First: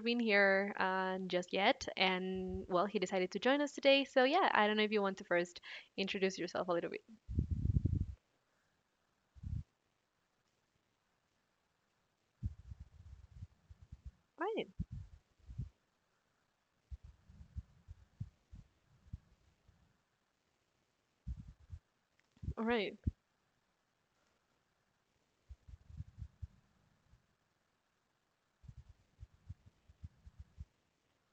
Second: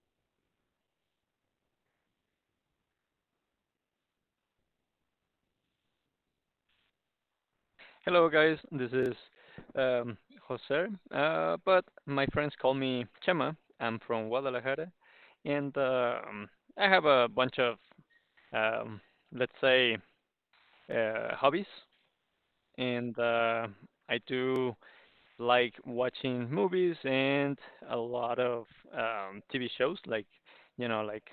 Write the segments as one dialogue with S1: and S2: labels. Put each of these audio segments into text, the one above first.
S1: been here just yet, and well, he decided to join us today. So yeah, I don't know if you want to first introduce yourself a little bit.
S2: Hello, guys. This is um, Jose, but my friends call me Chema. I'm from
S1: Right,
S2: Guadalajara, and I have a bunch of, um, let's say, hobbies,
S1: right.
S2: and I do like watching movies and a lot of TV shows, like like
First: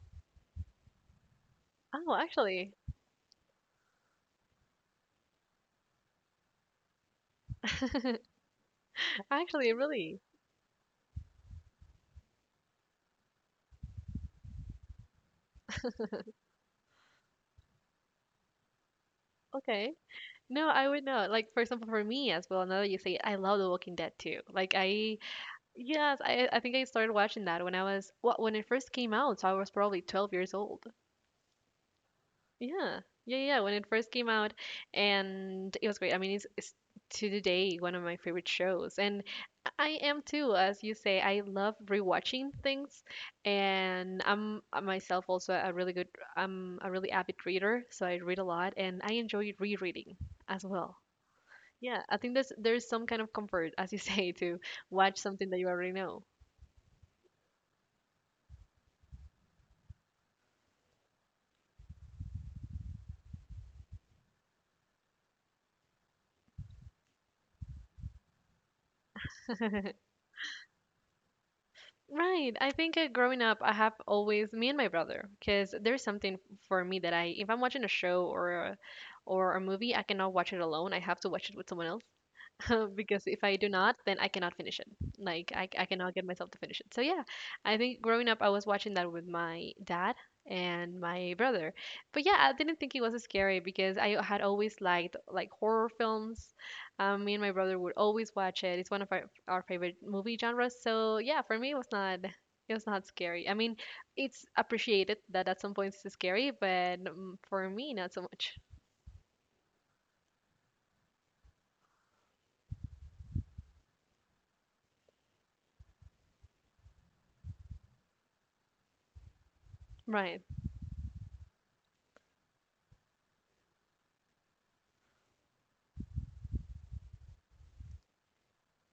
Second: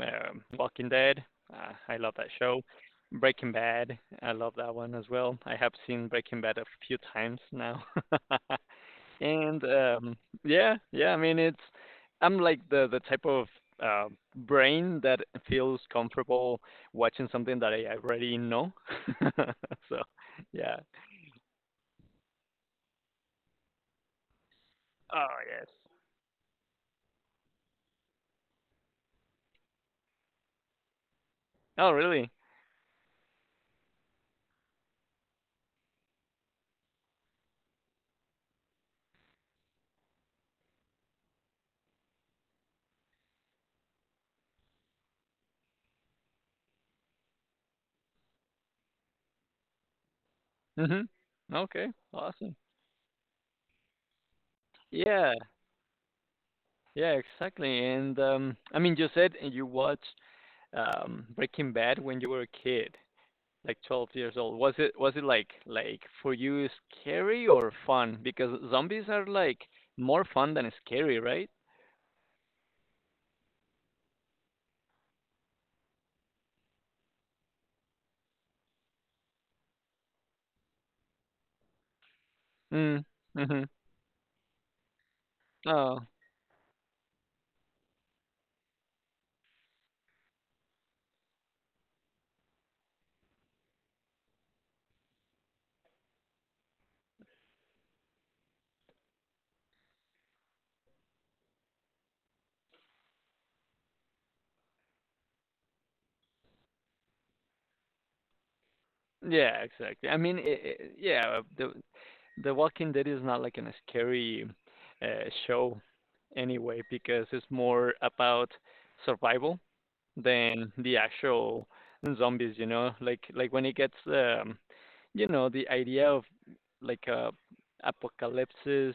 S2: Walking Dead. I love
S1: Oh,
S2: that show.
S1: actually,
S2: Breaking Bad. I love that one as well. I have seen Breaking Bad a few times now. and
S1: actually, really.
S2: Yeah, yeah, I mean it's I'm like the type of uh, brain that feels comfortable watching something that I already know.
S1: Okay.
S2: so,
S1: No,
S2: yeah.
S1: I would not. Like, for example, for me as well. Now that you say it, I love The Walking Dead too. Like, I
S2: Oh, yes.
S1: yes, I think I started watching that when I was well, when it first came out. So I was probably 12 years old.
S2: Oh, really?
S1: Yeah. Yeah, yeah, when it first came out and it was great. I mean, it's to today one of my favorite shows. And I am too, as you say, I love rewatching things and I'm myself also a really good I'm a really avid reader, so I read a lot and I enjoy rereading as well.
S2: Mhm. Okay.
S1: Yeah, I think there's
S2: Awesome.
S1: there's some kind of comfort, as you say, to watch
S2: Yeah.
S1: something that you already know.
S2: Yeah, exactly. And I mean, you said you watched Breaking Bad when you were a kid, like 12 years old? Was it like for you scary or fun? Because zombies are like more fun than scary, right?
S1: Right. I think growing up, I have always me and my brother, because there's something for me that I, if I'm watching a show or a movie, I cannot watch it alone. I have to watch it with someone else.
S2: Mm.
S1: Because if I
S2: Mhm.
S1: do not, then I cannot finish it. Like I
S2: Oh,
S1: cannot get myself to finish it. So yeah, I think growing up I was watching that with my dad and my brother. But yeah, I didn't think it was scary because I had always liked like horror films. Me and my brother would always watch it. It's one of our favorite movie genres. So yeah, for me it was not scary. I mean, it's appreciated that at some points it's scary, but for me not so much.
S2: yeah, exactly. I mean, I yeah, The Walking Dead is not like an scary show anyway because it's more about survival
S1: Right,
S2: than the actual zombies, you know? Like when it gets you know, the idea of like a apocalypsis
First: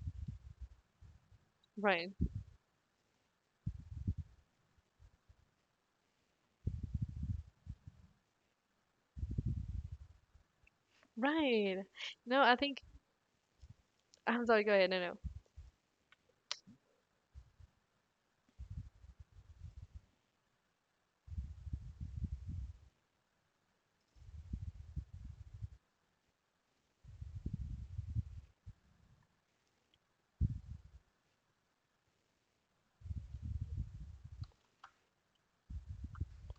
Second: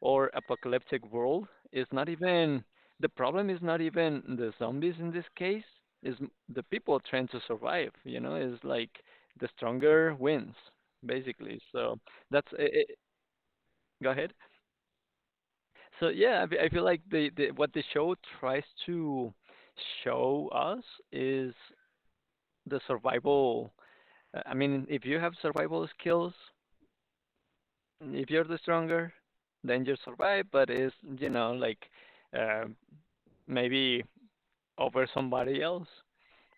S2: or apocalyptic world is not
S1: right,
S2: even the problem is not even the zombies in this case, is the people trying to survive, you know, is like the stronger wins basically.
S1: right.
S2: So
S1: No,
S2: that's
S1: I
S2: it,
S1: think
S2: it, go ahead.
S1: I'm sorry, go ahead. No, no.
S2: So yeah, I feel like the what the show tries to show us is the survival. I mean, if you have survival skills, if you're the stronger, then you survive. But it's you know like uh, maybe over somebody else.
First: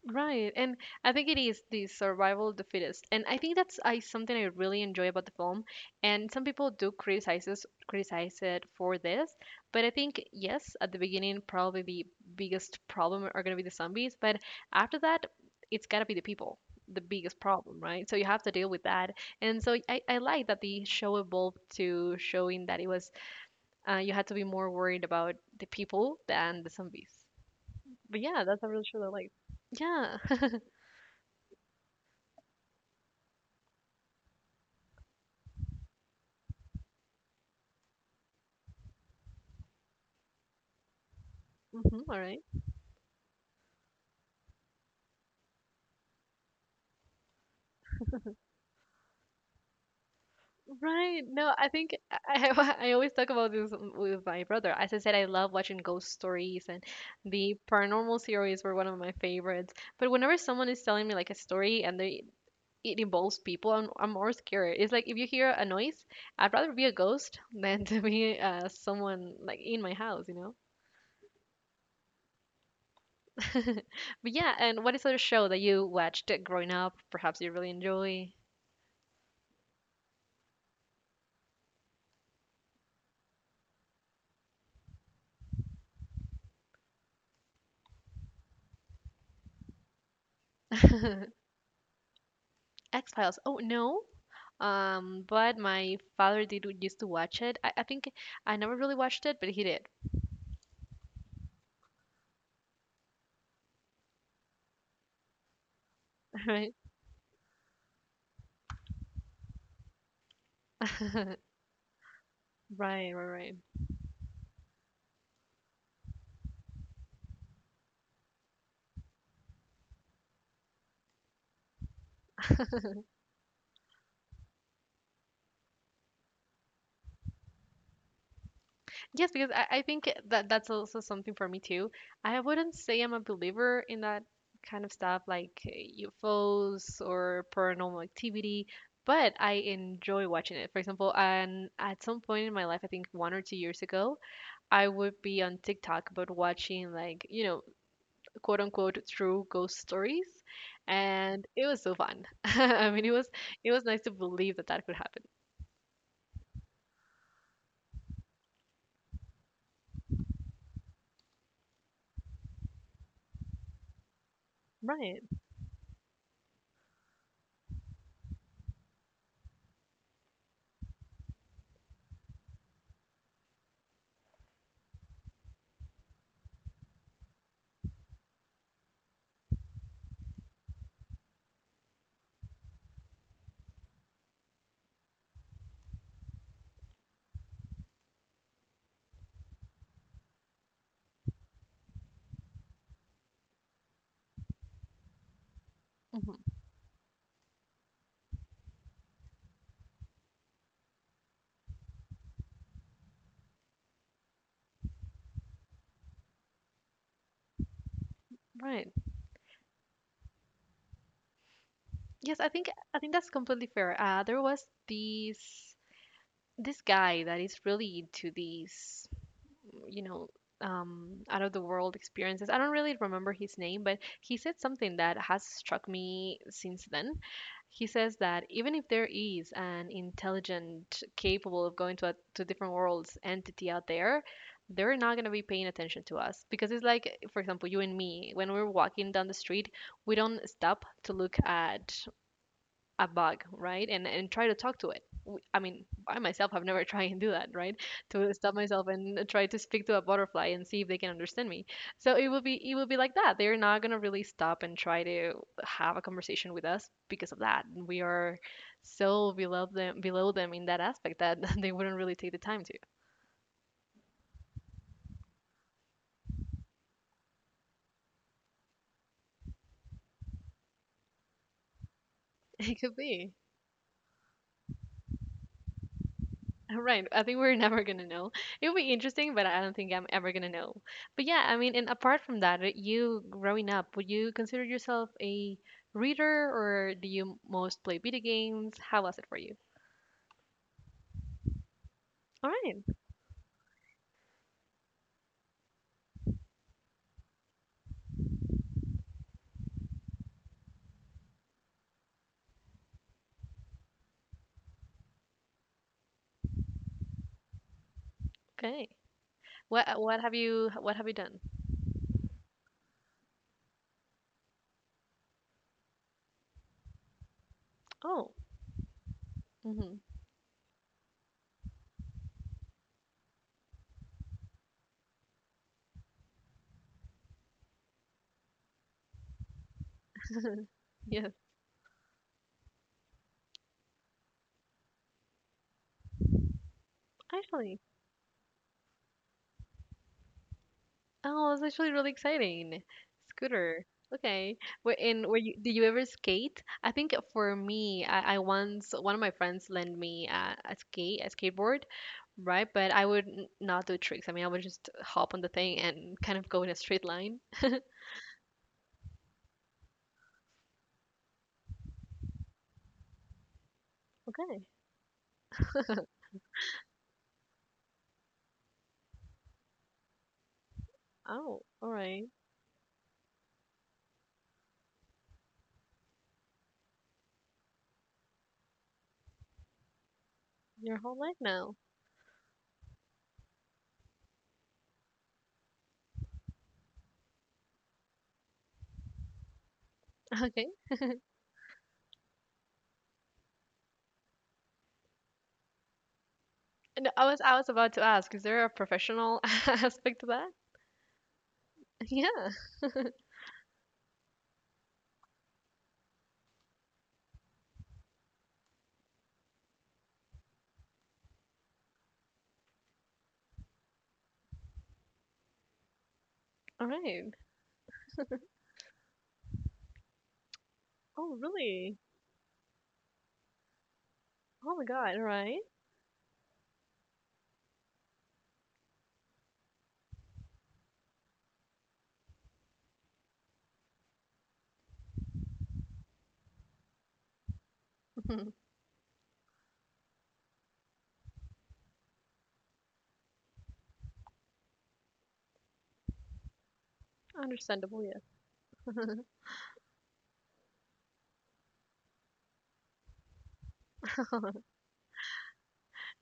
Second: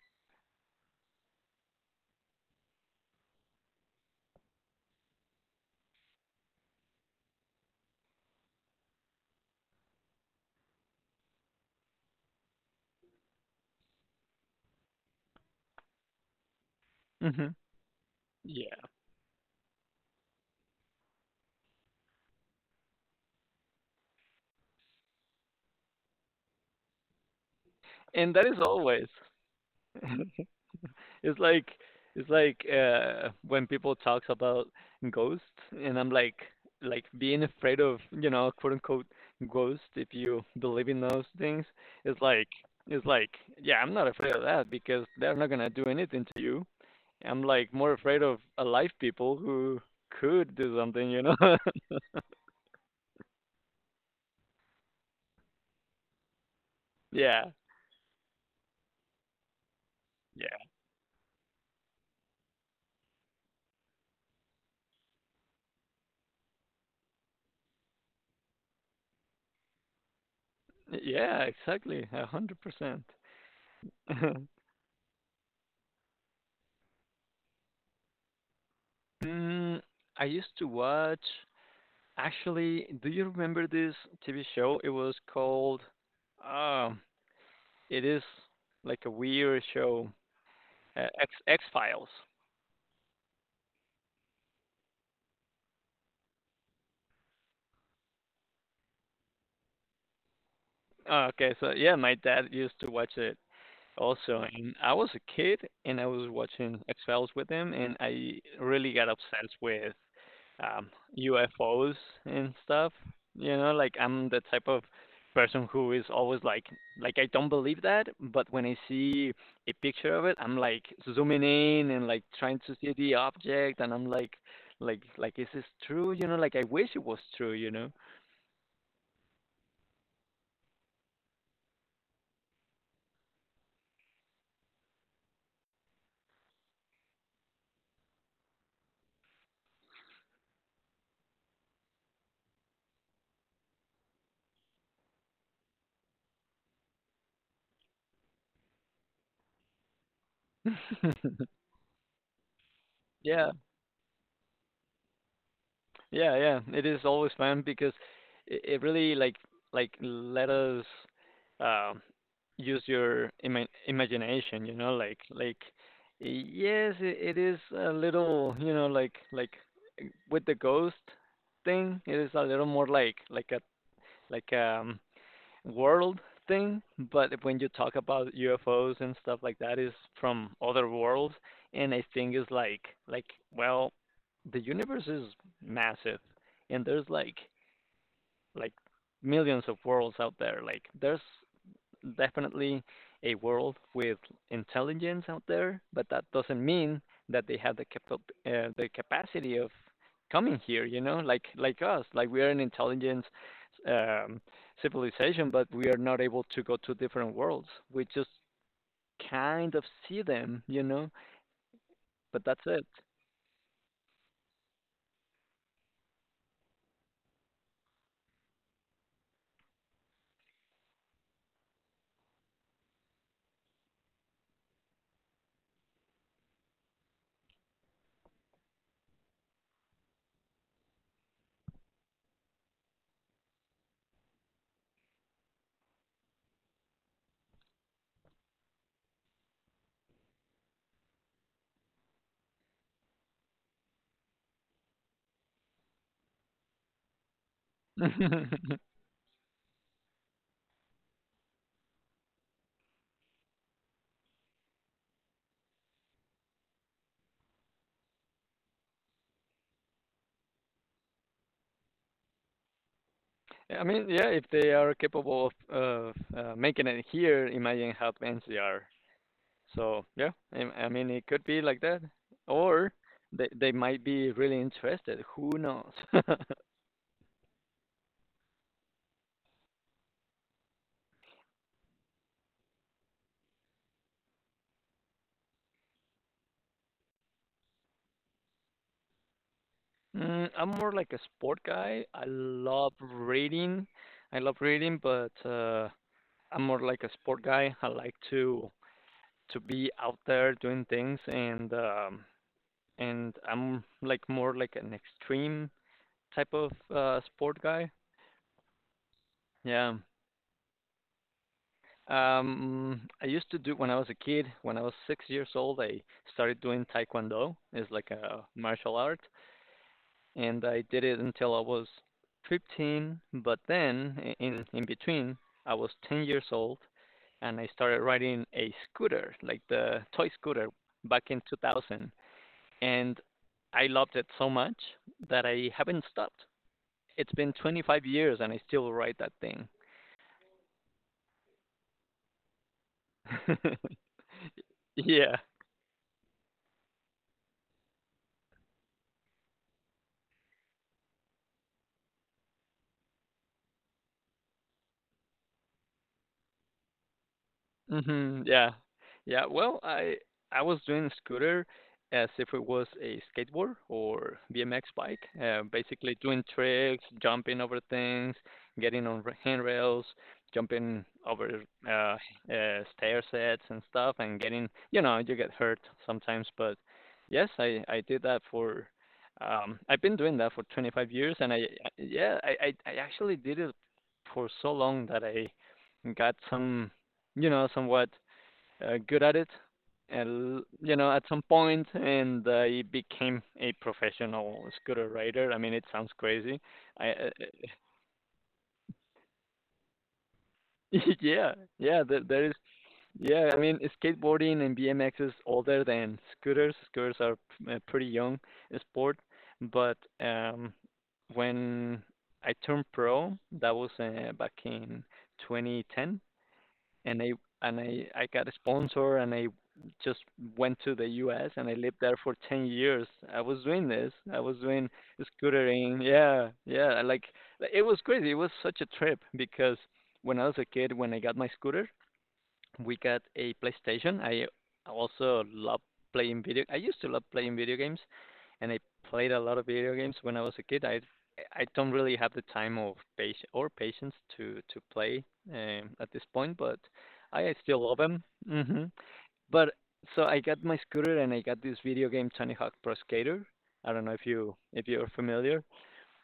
S1: Right. And I think it is the survival of the fittest. And I think that's I something I really enjoy about the film. And some people do criticize us, criticize it for this, but I think yes, at the beginning probably the biggest problem are going to be the zombies, but after that it's got to be the people, the biggest
S2: Hmm
S1: problem, right? So you have to deal
S2: Yeah,
S1: with that. And so I like that the show evolved to showing that it was you had to be more worried about the people than the zombies. But
S2: and
S1: yeah,
S2: that is
S1: that's a really show that
S2: always.
S1: I like. Yeah.
S2: It's like when people talks about ghosts and I'm like being afraid of, you know, quote unquote ghosts if you believe in those things.
S1: Hmm, all
S2: It's
S1: right.
S2: like it's like, yeah, I'm not afraid of that because they're not gonna do anything to you. I'm like more afraid of alive people who could do something,
S1: Right.
S2: you know?
S1: No, I think I I always talk about this with my brother. As I said, I love watching ghost stories, and
S2: Yeah.
S1: the paranormal series were one of my favorites. But whenever
S2: Yeah.
S1: someone is telling me like a story and they it involves people, I'm more scared. It's like if you hear a noise, I'd rather be a ghost than to be someone like in my house,
S2: Yeah, exactly. 100%.
S1: But yeah, and what is other show that you watched growing up? Perhaps you really enjoy.
S2: Mm, I used to watch. Actually, do you remember this TV show? It was called. Um, it is like a weird show, X X Files.
S1: X-Files. Oh no. But my father did used to watch it. I think I never really watched it, but he did.
S2: Oh, okay, so yeah, my dad used to watch it also, and I was a kid, and I was
S1: Right.
S2: watching X Files with him, and I really got obsessed with um, UFOs and stuff.
S1: Right, right, right.
S2: You know, like I'm the type of person who is always like I don't believe that, but when I see a picture of it, I'm like zooming in and like trying to see the object, and I'm like, like is this true? You know, like I wish it was true. You know.
S1: Yes, because I think that that's also something for me too. I wouldn't say I'm a believer in that kind of stuff like UFOs or paranormal activity, but I enjoy watching it. For example, and at some point in my life, I think 1 or 2 years ago, I would be on TikTok but watching like, you know, quote unquote true ghost stories, and it was so fun. I mean,
S2: yeah.
S1: it was nice to believe that that could happen.
S2: Yeah, yeah. It is always fun because it really like let us um use your imagination, you know,
S1: Right.
S2: like yes, it is a little, you know, like with the ghost thing, it is a little more like a like world thing, but when you talk about UFOs and stuff like that, is from other worlds, and I think it's like well, the universe is massive, and there's like millions of worlds out there. Like there's definitely a world with intelligence out there, but that
S1: Hmm.
S2: doesn't mean that they have the the capacity of coming here. You know, like us, like we are an intelligence um, civilization, but we are not able to go to different worlds. We just
S1: Right.
S2: kind of see them, you know,
S1: Yes,
S2: but that's it.
S1: I think that's completely fair. There was this guy that is really into these. You know, out of the world experiences. I don't really remember his name, but he said something that has struck me since then. He says that even if there is an intelligent capable of going to different worlds entity out there, they're not going to be paying attention to us because it's like for example you and me when we're walking down the street, we don't stop to look at a bug, right? And try to talk to it. I mean, I myself have never tried and do that, right? To stop myself and try to speak to a butterfly and see if they can understand me. So it will be like that. They're not gonna really stop and try to have a conversation with us because of that. We are so below them in that aspect that they wouldn't really take the time to.
S2: I mean, yeah, if they are capable of making it here, imagine how advanced they are. So yeah, I mean it could be like that,
S1: It
S2: or
S1: could be.
S2: they might be really interested. Who knows?
S1: Right. I think we're never gonna know. It would be interesting, but I don't think I'm ever gonna know. But yeah, I mean, and apart from that, right, you growing up, would you consider yourself a reader or do you most play video games? How was it for you?
S2: I'm more like a sport guy. I
S1: All right.
S2: love reading. I love reading, but I'm more like a sport guy. I like to be out there doing things, and I'm like more like an extreme type of sport guy.
S1: Okay. What
S2: Yeah.
S1: what have you what have you done?
S2: I used to do when I was a kid. When I was six years old, I started doing Taekwondo. It's like
S1: Oh,
S2: a martial art,
S1: mm-hmm.
S2: and I did it until I was 15. But then, in between, I was 10 years old, and I started riding a scooter, like the toy scooter, back
S1: Yes.
S2: in 2000. And I loved it so much that I haven't stopped. It's been
S1: Actually,
S2: 25 years, and I still ride that thing.
S1: oh, it's actually really exciting. Scooter. Okay. Were in were
S2: yeah.
S1: you Did you ever skate? I think for me, I once one of my friends lent me a skateboard, right? But I would not do tricks. I mean, I would just hop on the thing and kind of go in a straight line.
S2: Mhm. Yeah. Yeah. Well, I was doing scooter as if it was a skateboard or
S1: Okay.
S2: BMX bike. Basically doing tricks, jumping over things, getting on handrails, jumping over
S1: Oh, all
S2: uh,
S1: right.
S2: stair sets and stuff, and getting you know you get hurt sometimes. But yes, I did that for. I've been doing that for
S1: Your
S2: 25
S1: whole
S2: years,
S1: life
S2: and
S1: now.
S2: yeah I actually did it for so long that I got some you know, somewhat good at it. And,
S1: Okay.
S2: you know, at some point, and he became a professional scooter rider. I mean, it sounds crazy.
S1: And
S2: I,
S1: I
S2: uh,
S1: was I was about to ask, is there a professional aspect to that?
S2: yeah, there
S1: Yeah.
S2: is, yeah. I mean, skateboarding and BMX is older than scooters. Scooters are a pretty young sport, but when I turned pro, that was back in 2010.
S1: All
S2: and I
S1: right.
S2: and I got a sponsor and I just went to the
S1: Oh,
S2: US and I lived
S1: really?
S2: there for 10 years. I was doing this. I was
S1: Oh my
S2: doing
S1: God. All right.
S2: scootering. Yeah. Yeah, like, it was crazy. It was such a trip because when I was a kid when I got my scooter, we got a PlayStation. Also loved I used to love playing video games and I played a lot of video games when I was a kid. I don't really have the time of patience or patience to play at this point, but I still love
S1: Understandable.
S2: them. Hmm But so I got my scooter and I got this video game Tony Hawk Pro Skater. I don't know if you if you're familiar.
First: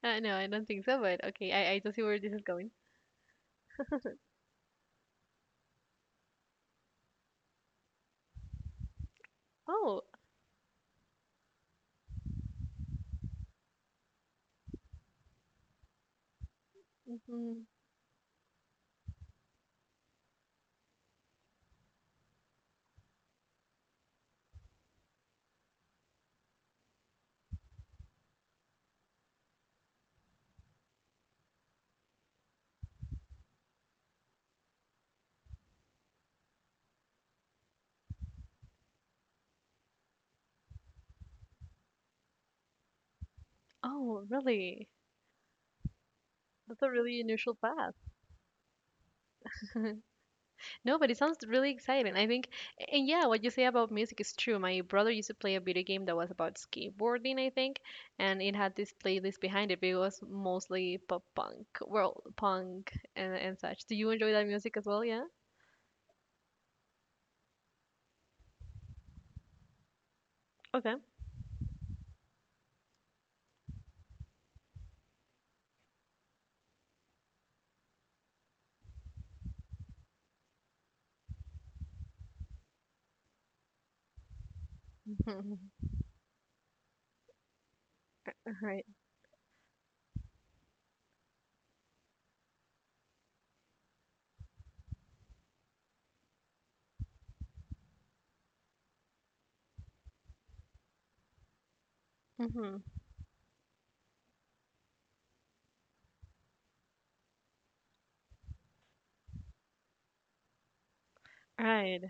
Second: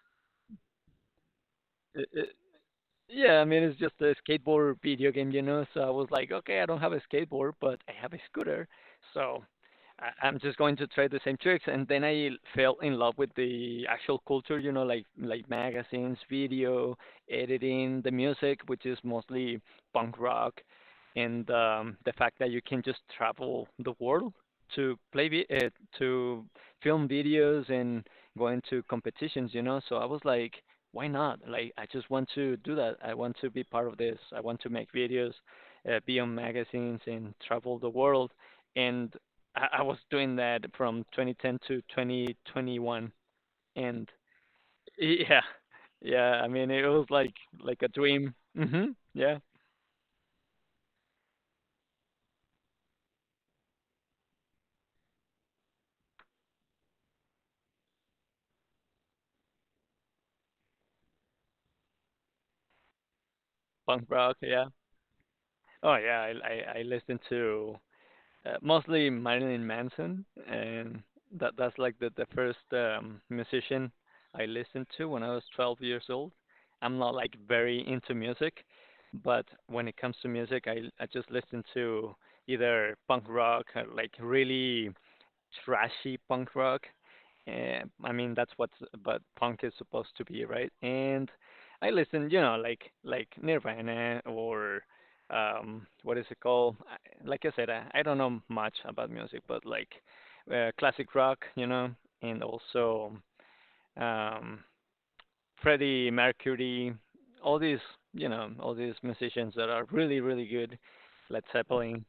S1: No, I don't think so, but okay, I don't see
S2: I-
S1: where
S2: I-
S1: this is going.
S2: Yeah, I mean it's just a skateboard video game, you know. So I was like, okay, I don't have a skateboard, but I have a scooter, so
S1: Oh,
S2: I'm just going to try the same tricks. And then I fell in love with the actual culture, you know, like magazines, video,
S1: hmm.
S2: editing, the music, which is mostly punk rock, and the fact that you can just travel the world to to film videos and go into competitions, you know. So I was like why not? Like, I just want to do that. I want to be part of this. I want to make videos, be on magazines, and travel the world. And I was doing that from 2010 to 2021. And
S1: Oh, really?
S2: yeah, yeah. I mean, it
S1: That's a
S2: was
S1: really unusual
S2: like a
S1: path.
S2: dream. Hmm Yeah,
S1: No, but it sounds really exciting. I think, and yeah, what you say about music is true. My brother used to play a video game that was about skateboarding, I think, and it had this playlist behind it, but it was mostly pop punk, world punk, and such. Do
S2: punk
S1: you enjoy
S2: rock.
S1: that
S2: Yeah.
S1: music as well? Yeah?
S2: Oh yeah. I listened to mostly Marilyn Manson,
S1: Okay.
S2: and that's like the first musician I listened to when I was 12 years old. I'm not like very into music, but when it comes to music, I just listen to either punk rock, or like really
S1: All
S2: trashy punk rock. Eh, I mean, that's what
S1: right.
S2: but punk is supposed to be, right? And I listen, you know, like Nirvana or what is it called? Like I said, I don't know much about music, but like classic rock, you know, and
S1: Mm-hmm.
S2: also um, Freddie Mercury, all these, you know, all these musicians that are really really good. Led Zeppelin.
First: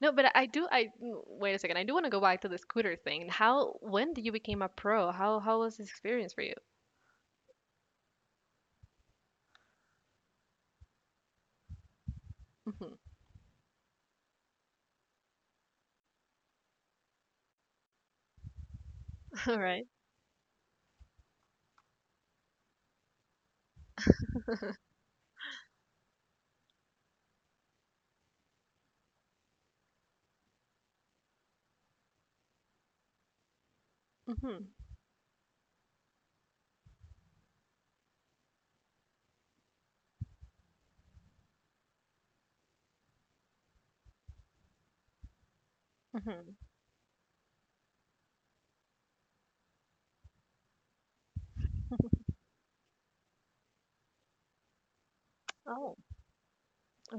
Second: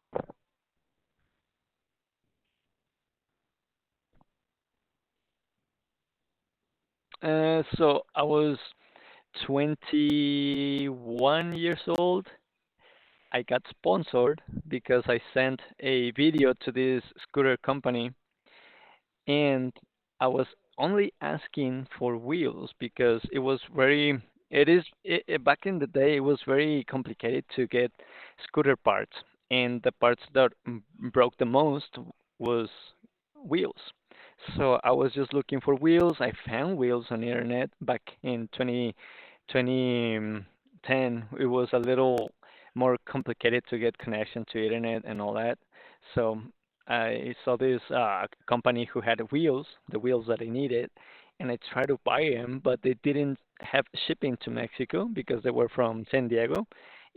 S1: No, but I do. Wait a second. I do want to go back to the scooter thing. How? When did you became a pro? How? How was this experience for you?
S2: So I was 21 years old,
S1: Mm-hmm.
S2: I got sponsored because I sent a video to this scooter company
S1: All,
S2: and
S1: hmm.
S2: I was only asking for wheels because it was very it is it, it, back in the day it was very complicated to get scooter parts and the parts that broke the most was wheels. So I was just looking for wheels. I found wheels on the internet back in 2010. It was a little more complicated to get connection to internet and all that. So
S1: Mm-hmm.
S2: I saw this company who had wheels, the wheels that I needed, and I tried to buy them, but they didn't have shipping to Mexico because they were
S1: Oh.
S2: from San Diego,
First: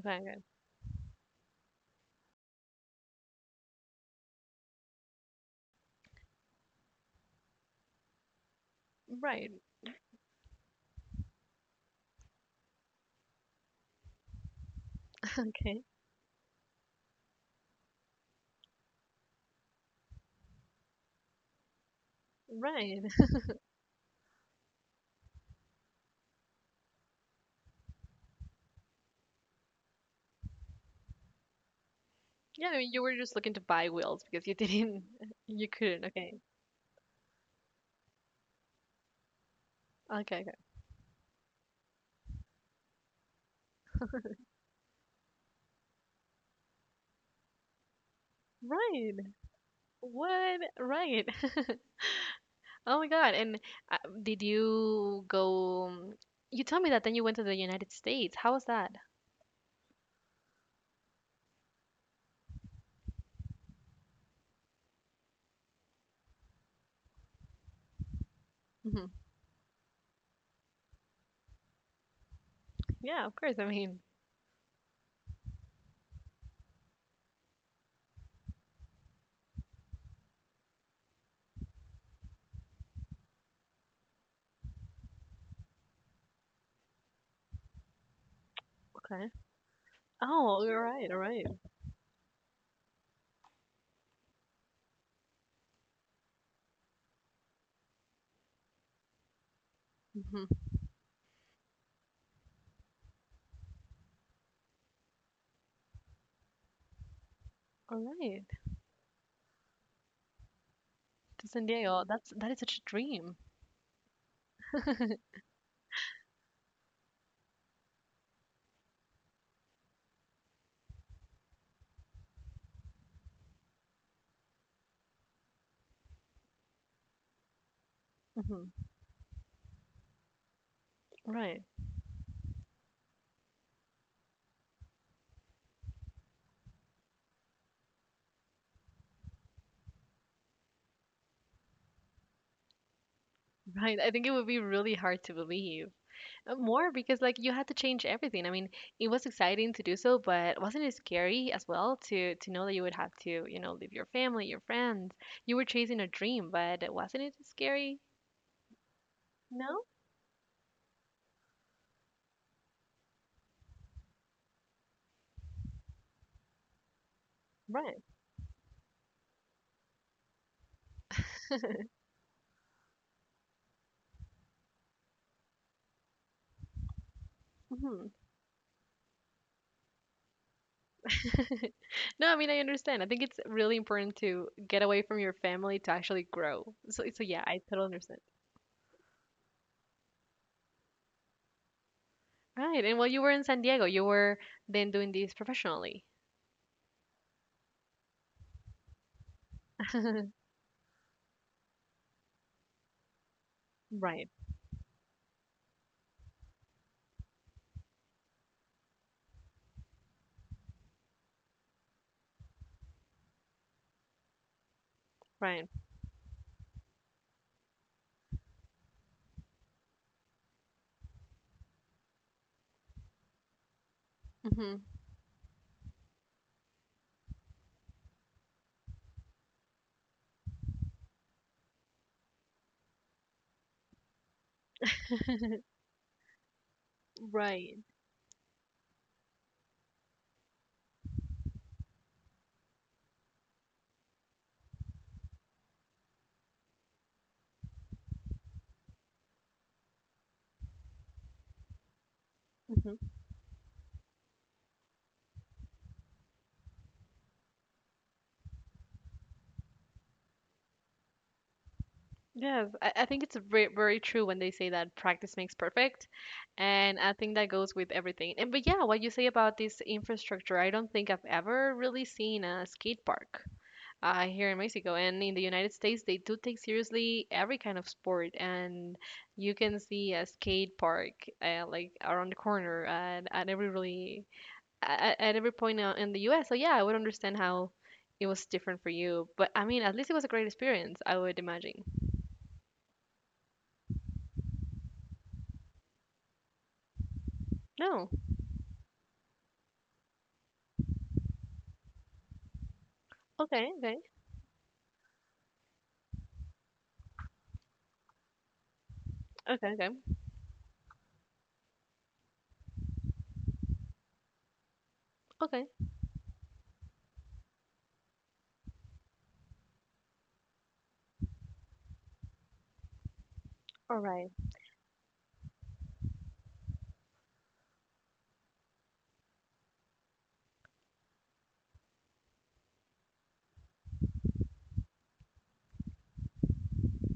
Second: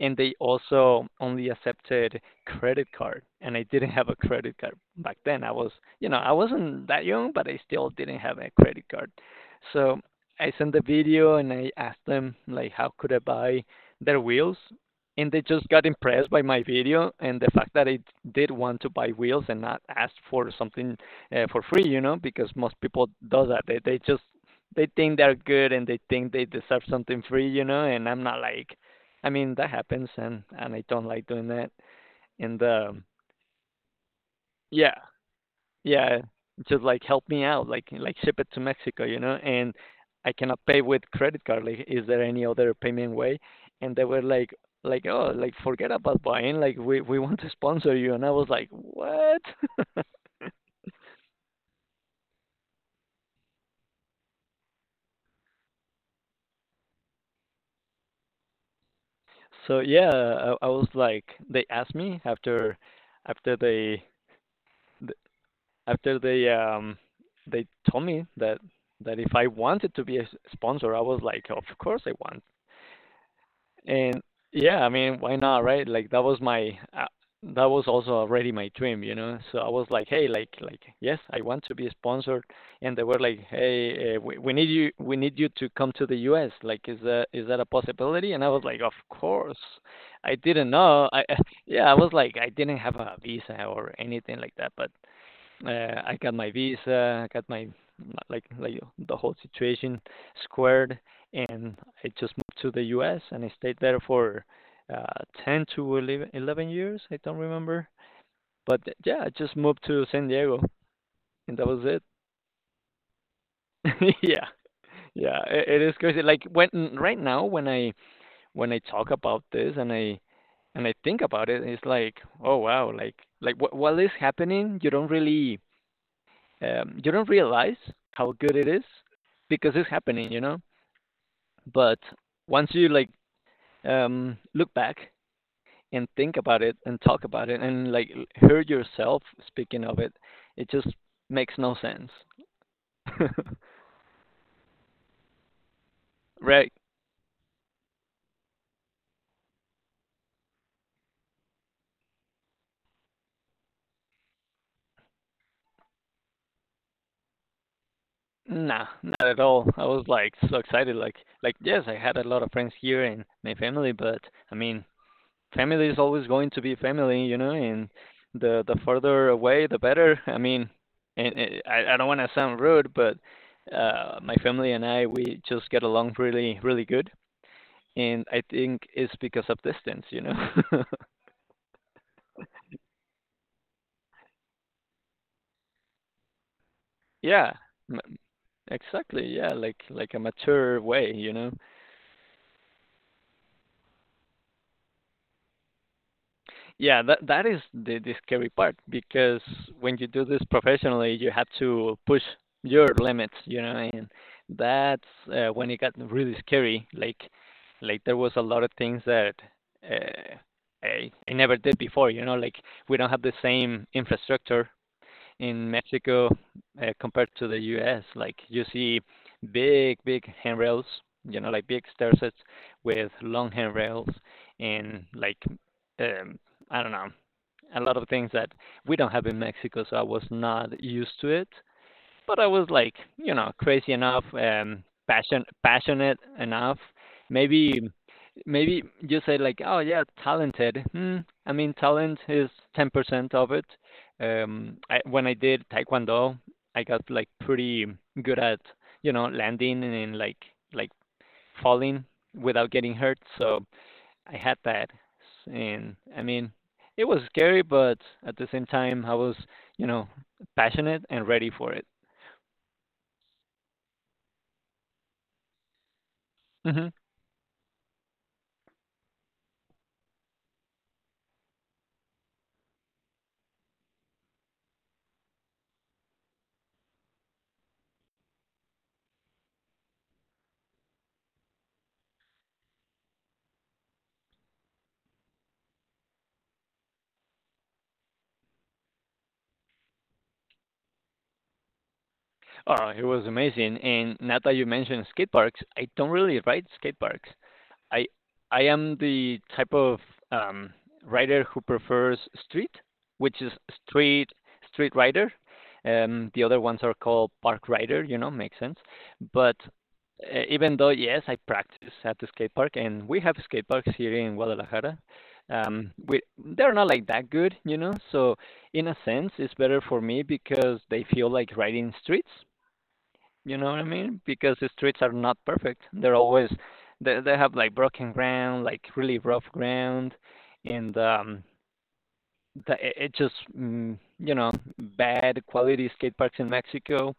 S2: and they
S1: Okay.
S2: also only accepted credit card, and I didn't have a credit card back then. I was, you know, I wasn't that young, but I still didn't have a credit card.
S1: Right.
S2: So I sent the video and I asked them like, how could I buy their wheels? And they just
S1: Okay.
S2: got impressed by my video and the fact that I did want to buy wheels and not ask for something for free, you know, because most
S1: Right.
S2: people do that. They just they think they're good and they think they deserve something free, you know, and I'm not like I don't like doing that. And
S1: Yeah. I mean,
S2: um
S1: you were just looking to buy wheels because you
S2: yeah,
S1: didn't. You couldn't.
S2: yeah,
S1: Okay.
S2: just like help me out, like ship it to Mexico, you know, and I
S1: Okay. Okay.
S2: cannot pay with credit card. Like, is there any other payment way? And they were like, oh, like forget about buying. Like, we want to sponsor you. And I was like,
S1: Right.
S2: what?
S1: What? Right. Oh my God. And uh, did you go? You told me that then you went to the United States. How was that?
S2: So yeah, I was like, they asked me after after they th- after they told me that
S1: Hmm.
S2: that if I wanted to be a sponsor, I was like, of course I want.
S1: Yeah. Of course. I mean.
S2: And yeah, I mean, why not, right? Like that was my that was also already my dream, you know. So I was like, hey, like yes, I want to be sponsored, and they were like, hey, we need you to come to the U.S. Like, is that a possibility? And I was like, of
S1: Okay.
S2: course. I
S1: Oh.
S2: didn't
S1: All
S2: know.
S1: right.
S2: I
S1: All right.
S2: yeah, I was like, I didn't have a visa or anything like that, but I got my visa, I got my like like the whole situation
S1: Mhm.
S2: squared, and I just moved to the U.S. and I stayed there for uh, 10 to 11, years. I don't remember,
S1: All right,
S2: but yeah, I just moved to San Diego,
S1: to
S2: and that
S1: San
S2: was it.
S1: Diego. That's that is such a dream.
S2: yeah, yeah, it is crazy. Like when right now when I talk about this and I think about it, it's like oh wow, like what is happening? You don't really you don't realize how good
S1: Hmm.
S2: it is because it's happening, you know.
S1: Right,
S2: But once you like look back and think about it and talk about it and like hear yourself speaking of it, it just makes no sense.
S1: right. I think it would be really hard to believe.
S2: Right?
S1: More because like you had to change everything. I mean, it was exciting to do so, but wasn't it scary as well to know that you would have to, you know, leave your family, your friends. You were chasing a dream, but wasn't it scary?
S2: Nah, not at all. I
S1: No?
S2: was like so excited, like yes, I had a lot of friends here and my family, but I mean, family is always going to be family, you know, and
S1: Right.
S2: the further away, the better. I mean, and I don't want to sound rude, but my family and I we just get along really really good,
S1: Hmm.
S2: and I think it's because of distance, you know.
S1: No, I mean, I understand. I think it's really important to get away from your family to actually grow. So, so yeah,
S2: Yeah,
S1: I totally
S2: m-
S1: understand.
S2: exactly. Yeah, like a mature way, you know.
S1: Right. And while you were in San Diego, you were then doing this professionally.
S2: Yeah, that is the scary part because when you do this professionally, you have to push your limits, you know, and
S1: Right.
S2: that's when it got really scary. Like there was a lot of things that uh, I never did before, you know, like we don't have the same infrastructure in
S1: Right.
S2: Mexico compared to the U.S. Like you see big, big handrails, you know, like big stair sets with long handrails
S1: Hmm.
S2: and like um, I don't know, a lot of things that we don't have in Mexico. So I was not used to it, but I was like, you know, crazy enough, passionate enough. Maybe,
S1: Right.
S2: maybe you say like, oh yeah, talented. Hmm. I mean, talent is 10% of it. When I did taekwondo, I got like pretty good at you know landing and like falling without getting
S1: Hmm.
S2: hurt. So I had that, and I mean, it was scary, but at the same time, I was you know passionate and ready for it.
S1: Yes, I think it's very, very true when they say that practice makes perfect.
S2: Hmm.
S1: And I think that goes with everything. And but yeah, what you say about this infrastructure, I don't think I've ever really seen a skate park here in Mexico. And in the United States, they do take seriously every kind of sport. And you can see a skate park like around the corner at every point in the US. So yeah, I would understand how it was different for you. But I mean, at least it was a great experience, I would imagine.
S2: Oh, it was amazing. And now that you mentioned skate parks, I don't really ride skate parks. I
S1: No.
S2: I am the type of um, rider who prefers street, which is
S1: Okay, okay.
S2: street street rider. The other ones are called park rider. You know, makes sense. But
S1: Okay, okay.
S2: even though yes, I practice at the skate park, and we have skate parks here in Guadalajara.
S1: Okay.
S2: We they're not like that good, you know. So in a sense, it's better for me because they feel like riding streets, you know what I
S1: All
S2: mean?
S1: right.
S2: Because the streets are not perfect. They're always they have like broken ground, like really rough ground, and it just you know, bad quality skate parks in Mexico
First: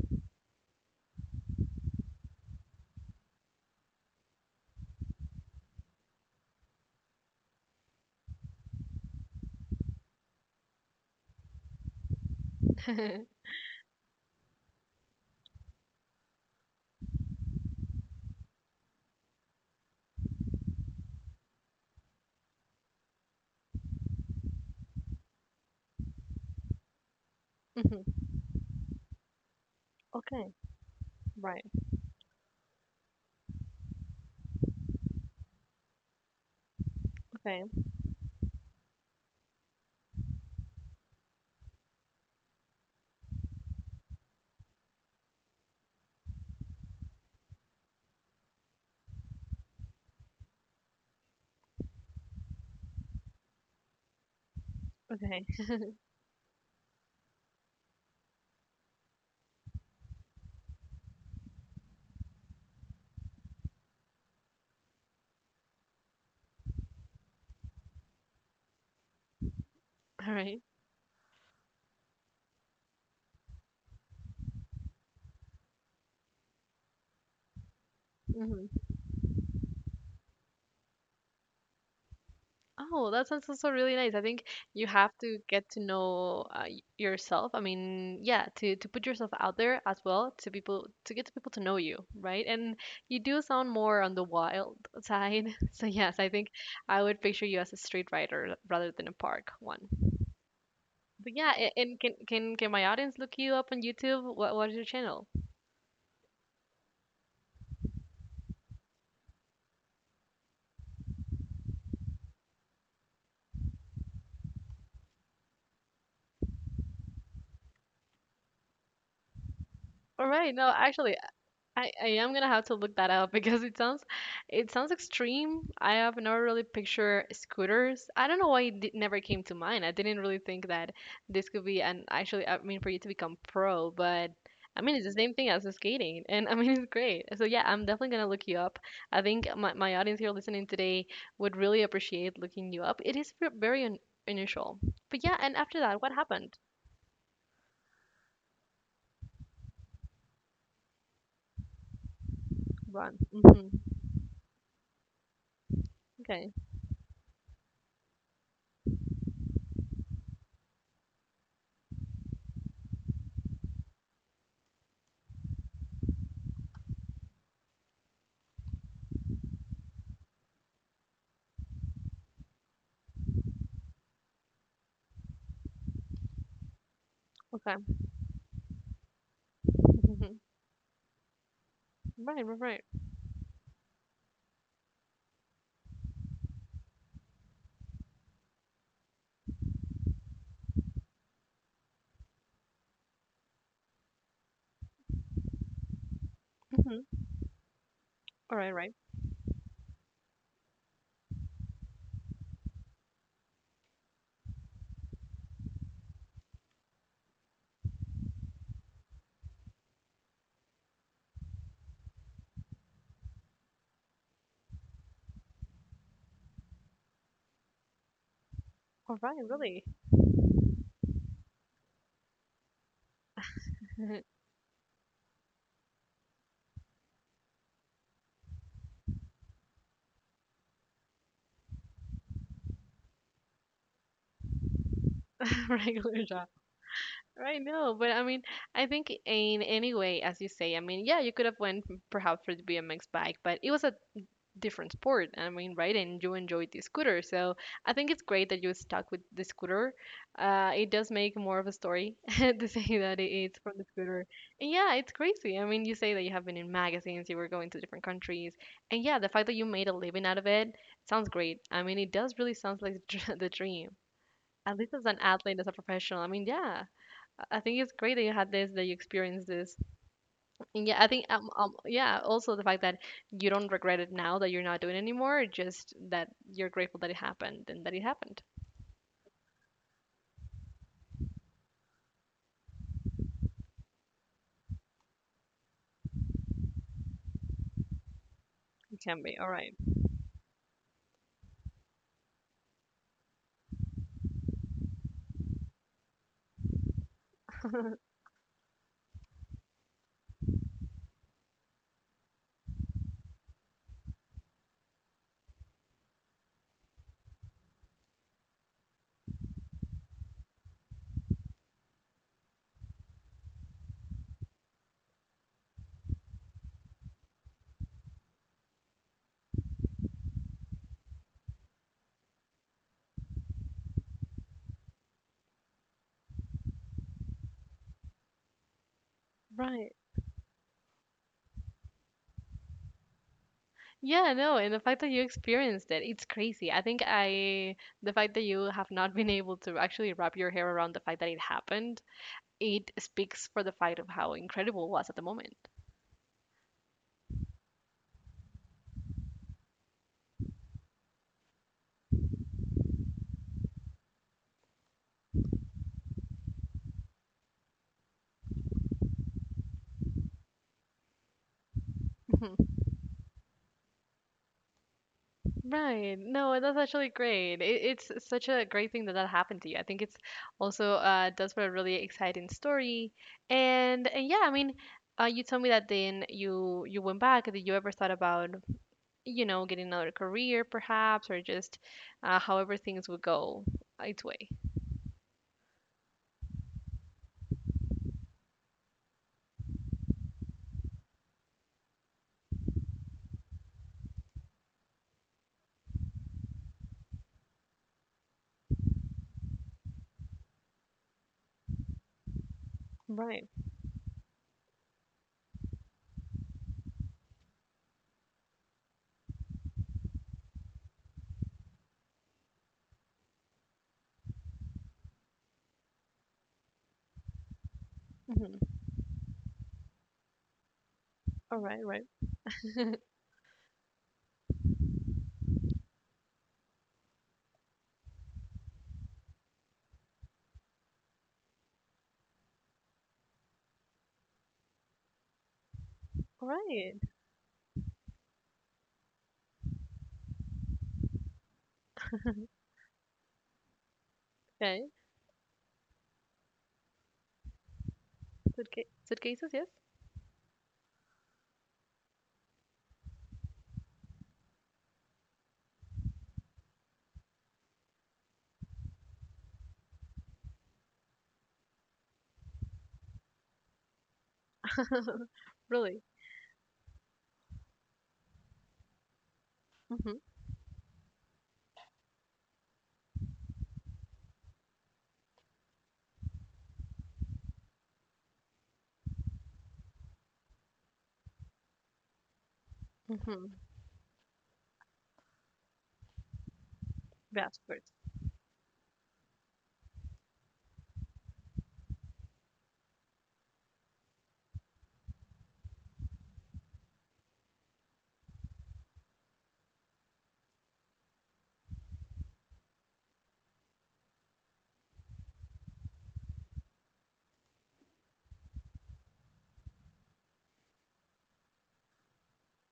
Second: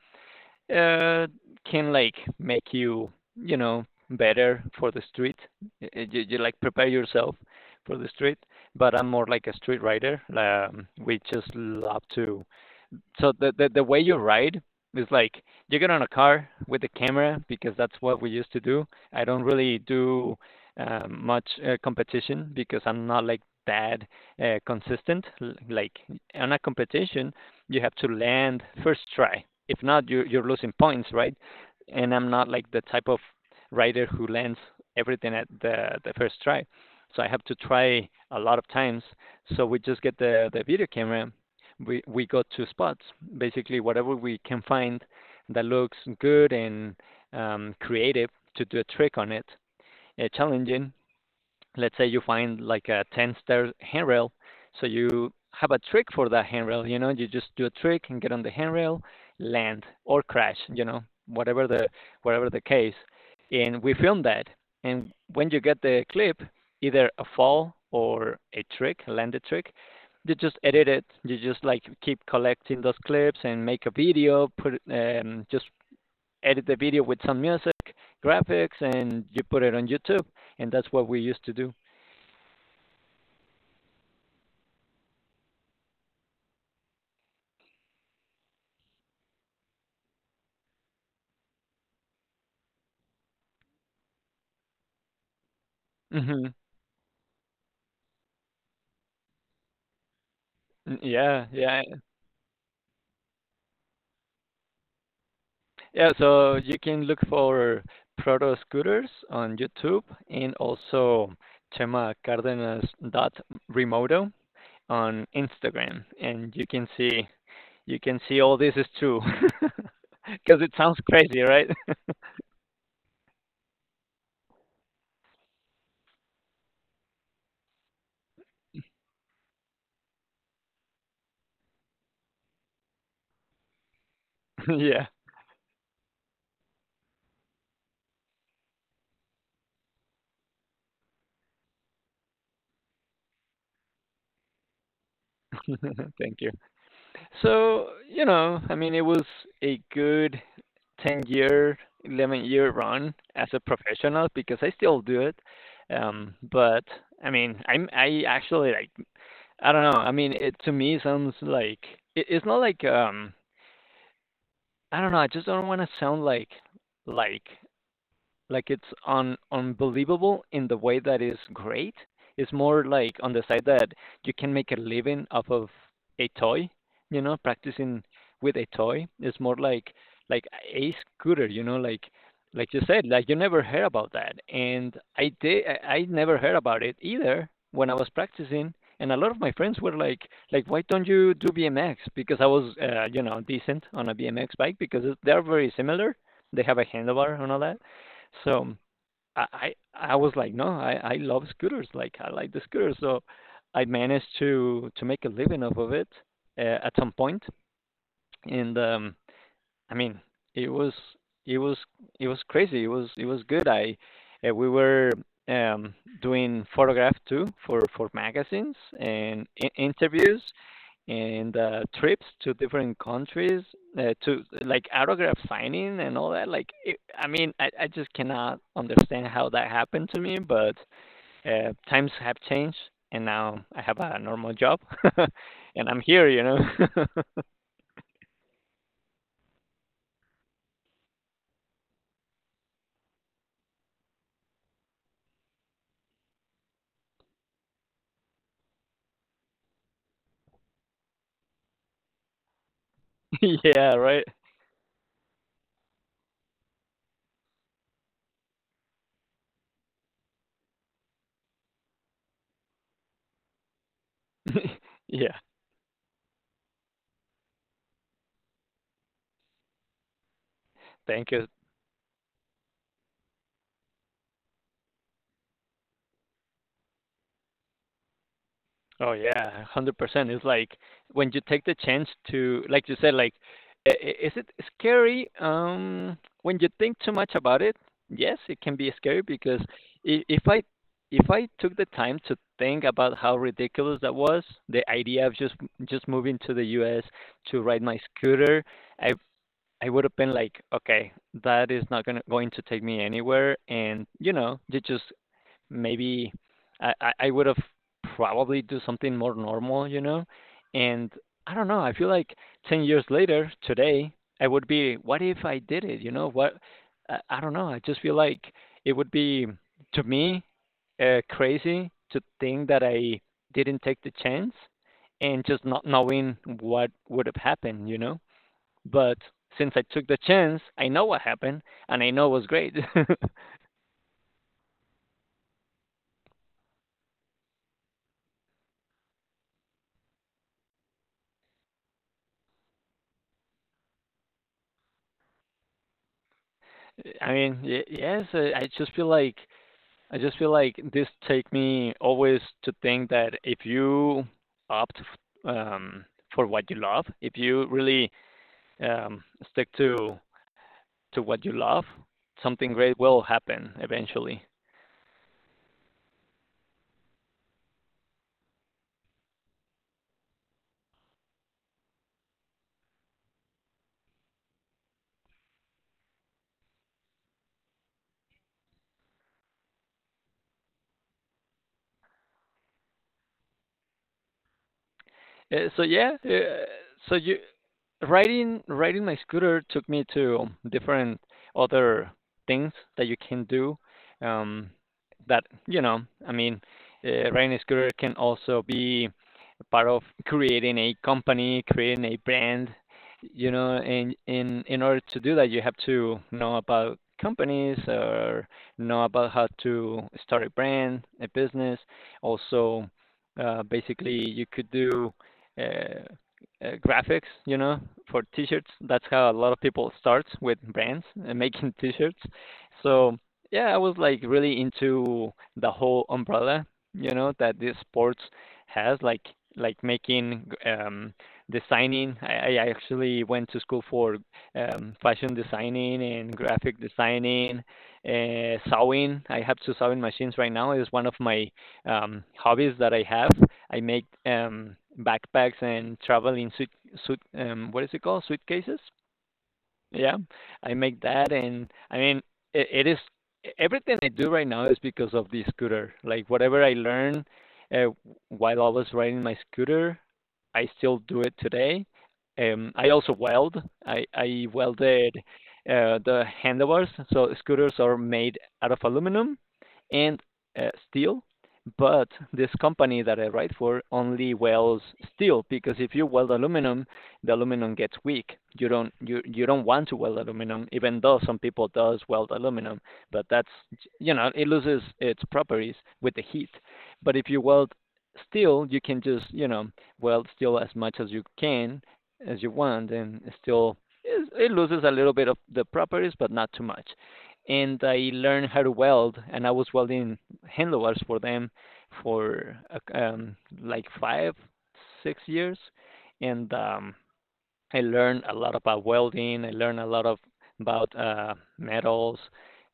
S2: uh can like make you you know better for the street. You, you like prepare yourself for the street. But I'm more like a street rider. We just love to the way you ride is like you get on a car with a camera because that's what we used to do. I don't really do much competition because I'm not like that consistent. Like on a competition, you have to
S1: Mhm.
S2: land first try. If not, you're
S1: Okay.
S2: losing points, right?
S1: Right.
S2: And I'm not like the type of rider who lands everything at the first try. So I have to
S1: Okay.
S2: try a lot of times. So we just get the video camera, we got two spots. Basically, whatever we can find that looks good and creative to do a trick on it, challenging, let's say you find like a 10 stair handrail. So you
S1: Okay.
S2: have a trick for that handrail, you know, you just do a trick and get on the handrail, land or crash, you know, whatever the whatever the case. And we filmed that. And when you get the clip, either a fall or a trick, a landed trick, you
S1: All
S2: just
S1: right.
S2: edit it. You just like keep collecting those clips and make a video, put just edit the video with some music,
S1: Mhm.
S2: graphics, and you put it on YouTube. And that's what we used to do.
S1: Oh, that sounds also really nice. I think you have to get to know yourself. I mean, yeah, to put yourself out there as well to people to get to people to know you, right? And you do sound more on the wild side. So yes, I think
S2: Mhm.
S1: I would picture you as a street writer rather than a park one.
S2: Mm,
S1: But
S2: yeah,
S1: yeah, a-
S2: yeah.
S1: and can my audience look you up on YouTube? What is your channel?
S2: Yeah, so you can look for proto scooters on YouTube and also Chema Cardenas dot Remoto on Instagram, and you can see all this is true
S1: All right,
S2: because
S1: no,
S2: it sounds
S1: actually,
S2: crazy, right?
S1: I am gonna have to look that up because it sounds extreme. I have never really pictured scooters. I don't know why it did, never came to mind. I didn't really think that this could be an actually I mean for you to become pro, but I mean it's
S2: Yeah.
S1: the same thing as skating, and I mean it's great. So yeah, I'm definitely gonna look you up. I think my audience here listening today would really appreciate looking you up. It is very un unusual, but yeah. And after that, what
S2: Thank you.
S1: happened?
S2: So, you know, I mean, it was a good 10 year, 11-year run
S1: Run.
S2: as a
S1: Hmm.
S2: professional because I still do it.
S1: Okay.
S2: But I mean, I'm I actually like I don't know. I mean, it to me sounds like it's not like I don't know. I just don't want to sound like like like it's un unbelievable in the way that is great. It's more like on the side that you can make a living off of a toy, you know,
S1: Okay.
S2: practicing with a toy. It's more like a scooter, you know,
S1: Right. Right.
S2: like you
S1: Right.
S2: said, like you never heard about that. And I never heard about it either when I was practicing. And a lot of my friends were like, why don't you do BMX? Because I was, you know, decent on a BMX bike because they're very similar. They have a
S1: Mhm.
S2: handlebar and all that.
S1: All right.
S2: So
S1: Right.
S2: I was like, no, I love scooters. Like I like the scooters. So I managed to make a living off of it, at some point, and I mean, it was it was it was crazy. It was good. I We were um, doing photograph too for magazines
S1: All right,
S2: and
S1: really.
S2: interviews and trips to different countries to like autograph signing and all that. Like, I mean, I just cannot understand how that happened to me, but times have changed. And now I have a normal job. And I'm
S1: Regular
S2: here, you
S1: job.
S2: know.
S1: Right, no, but I mean, I think in any way, as you say, I mean, yeah, you could have went perhaps for the BMX bike, but it was a different sport. I mean, right, and you enjoyed the scooter, so I think it's great that you stuck with the scooter. It does make more of a story to say that it's from the
S2: Yeah, right.
S1: scooter, and yeah, it's crazy. I mean, you say that you have been in magazines, you were going to different countries, and yeah, the fact that you made a living out of it sounds great. I mean, it does really sounds like the dream. At least as an
S2: Yeah.
S1: athlete, as a professional. I mean, yeah, I think it's great that you had this, that you experienced this. And yeah, I
S2: Thank
S1: think,
S2: you.
S1: yeah, also the fact that you don't regret it now that you're not doing it anymore, just that you're grateful that it happened and that it happened.
S2: Oh yeah, 100%. It's like when you take the chance to, like you said, like is it scary? When you think too much about it, yes, it can be
S1: It
S2: scary
S1: can be, all
S2: because
S1: right.
S2: I- if I if I took the time to think about how ridiculous that was, the idea of just moving to the U.S. to ride my scooter, I I would have been like, okay, that is not gonna going to take me anywhere, and you know, you just maybe would have probably do something more normal, you know? And I don't know, I feel like 10 years later, today, I would be, what if I did it? You know, what? I don't know. I just feel like it would be, to me, crazy to think that I didn't take the chance and just not knowing what would have happened, you know? But since I
S1: Right.
S2: took the chance, I know what happened and I know it was great.
S1: Yeah, no, and the fact that you experienced it, it's crazy. The fact that you have not been able to actually wrap your hair around the fact that it happened, it speaks for the fact of how incredible it was at the moment.
S2: I mean, yes, I just feel like this take me always to think that if you opt f- um, for what you love, if you really um, stick to what you love, something great will happen eventually.
S1: Right. No, that's actually great. It's such a great thing that that happened to you. I think it's also does for a really exciting story. And yeah, I mean, you told me that then you went back. Did you ever thought about, you know, getting another career perhaps, or just however things would go its way?
S2: So yeah, so you riding my scooter took me to different other things that you can do. Um that you know i mean riding a scooter can also be part of creating a company, creating a brand,
S1: Right.
S2: and in order to do that, you have to know about companies or know about how to start a brand, a business. Also, basically you could do uh, graphics, for t-shirts.
S1: Mm-hmm.
S2: That's how a lot of people start with brands and
S1: All
S2: making
S1: right. Right.
S2: t-shirts. So yeah, I was like really into the whole umbrella, that this sports has, like making designing. I actually went to school for fashion designing and
S1: All
S2: graphic
S1: right.
S2: designing, sewing. I have two sewing machines right now. It's one of my hobbies that I have. I make
S1: Okay.
S2: backpacks and traveling suit suit what is it called, suitcases.
S1: Suitcases. Yes.
S2: Yeah, I make that. And I mean, it is everything I do right now is because of the scooter. Like whatever I learned uh, while I was riding my scooter, I still do it today. I also weld. I welded
S1: Really.
S2: the handlebars. So scooters are made out of aluminum
S1: Mm-hmm.
S2: and steel, but this company that I ride for only welds steel, because if you weld aluminum, the aluminum gets weak. You don't want to weld aluminum, even though some people does weld aluminum, but
S1: Mm-hmm.
S2: that's, it loses its properties with the heat. But if you weld
S1: Passports.
S2: steel, you can just weld steel as much as you can, as you want, and still it loses a little bit of the properties, but not too much. And I learned how to weld, and I was welding handlebars for them for like 5, 6 years. And I learned a lot about welding. I learned a lot of about metals,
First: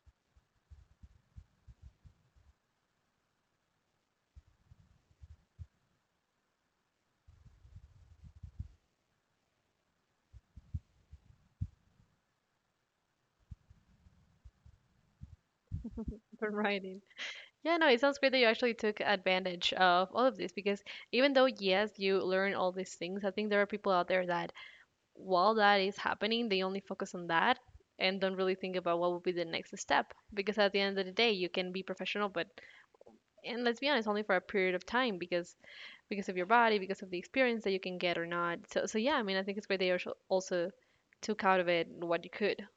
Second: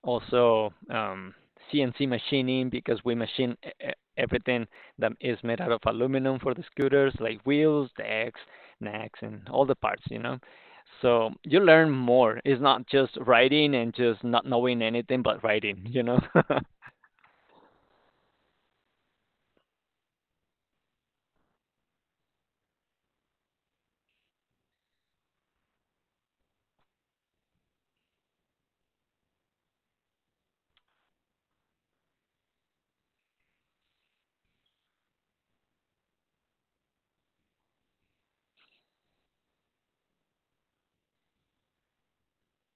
S2: also CNC machining, because we machine everything that is made out of aluminum for the scooters, like wheels, decks, necks, and all the parts. So you learn more. It's not just riding and just not knowing anything but riding.
S1: For writing. Yeah, no, it sounds great that you actually took advantage of all of this because even though, yes, you learn all these things, I think there are people out there that while that is happening, they only focus on that and don't really think about what will be the next step. Because at the end of the day, you can be professional, but and let's be honest, only for a period of time because of your body, because of the experience that you can get or not. So yeah, I mean, I think it's great that you also took out of it what you could.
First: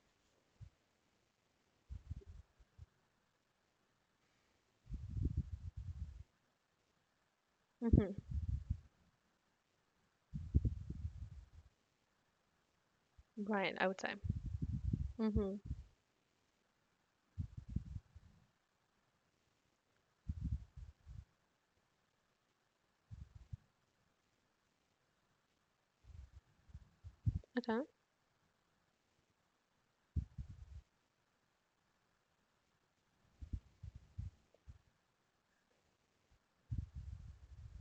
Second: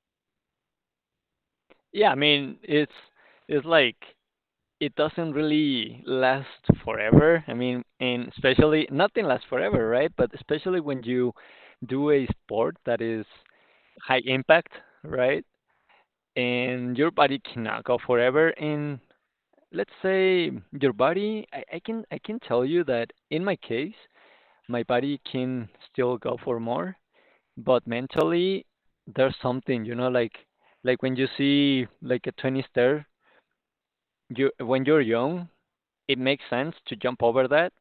S2: Yeah. I mean, it's like it doesn't really last forever. I mean,
S1: Hmm.
S2: and especially nothing lasts forever, right? But especially when you do a sport that is
S1: Right, I would say.
S2: high impact, right?
S1: Hmm.
S2: And your body cannot go forever. And let's say your body, I can tell you that in my case, my body can still go for more, but mentally, there's something, like when you see like a 20 stair, you when you're young, it makes sense to jump over that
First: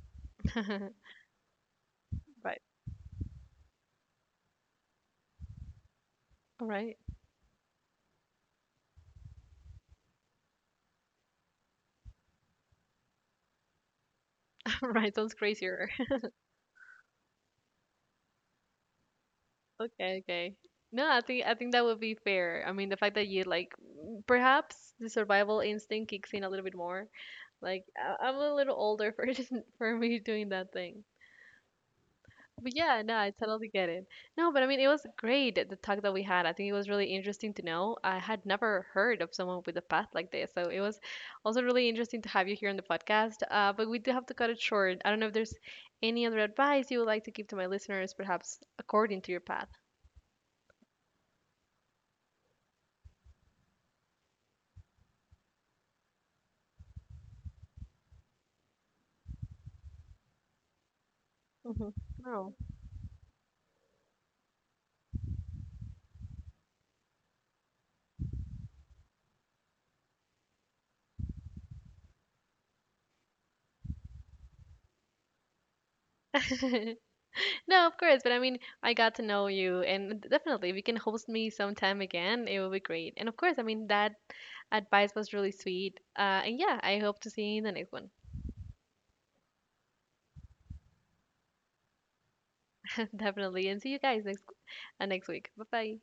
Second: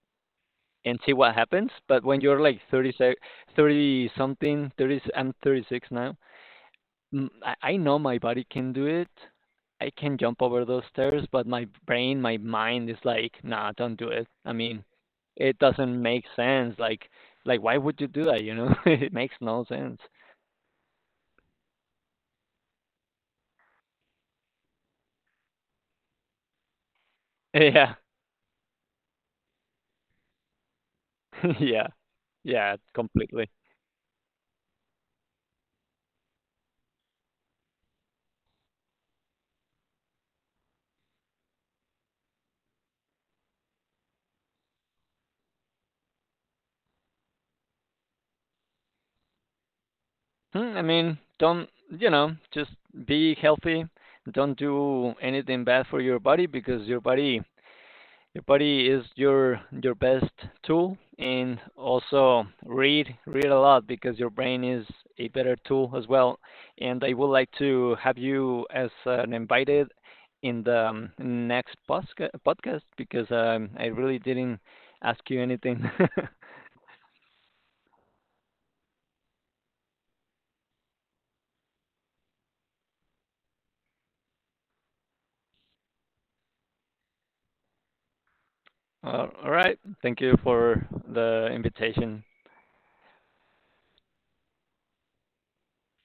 S1: Okay.
S2: and see what happens. But when you're like
S1: Right.
S2: 30, 30 something, 30, I'm 36 now.
S1: All right.
S2: I know my body can do it. I can jump over those stairs, but my brain, my mind is like, nah, don't do it. I mean,
S1: Right. Sounds
S2: it
S1: crazier.
S2: doesn't make sense. Like, why would you do that? It makes no sense.
S1: Okay, okay. No, I think that would be fair. I mean, the fact that you like perhaps the survival instinct kicks in a little bit more. Like
S2: Yeah,
S1: I'm a little older for for me doing that thing.
S2: yeah,
S1: But
S2: yeah,
S1: yeah, no, I
S2: completely.
S1: totally get it. No, but I mean, it was great the talk that we had. I think it was really interesting to know. I had never heard of someone with a path like this, so it was also really interesting to have you here on the podcast. But we do have to cut it short. I don't know if there's any other advice you would like to give to my listeners, perhaps according to your path.
S2: Hmm, I mean, don't, you know? Just be healthy. Don't do anything bad for your body, because Your body is your best tool, and
S1: Hmm.
S2: also
S1: No.
S2: read a lot because your brain is a better tool as well. And I would like to have you as an invited in the next podcast, because I really didn't ask you anything.
S1: No, of course, but I mean, I got to know you, and definitely, if you can host me sometime again, it will be great. And of course, I mean, that advice was really sweet. And yeah, I hope to see you in the next one.
S2: All right, thank you for the invitation.
S1: Definitely. And see you guys next next week. Bye bye.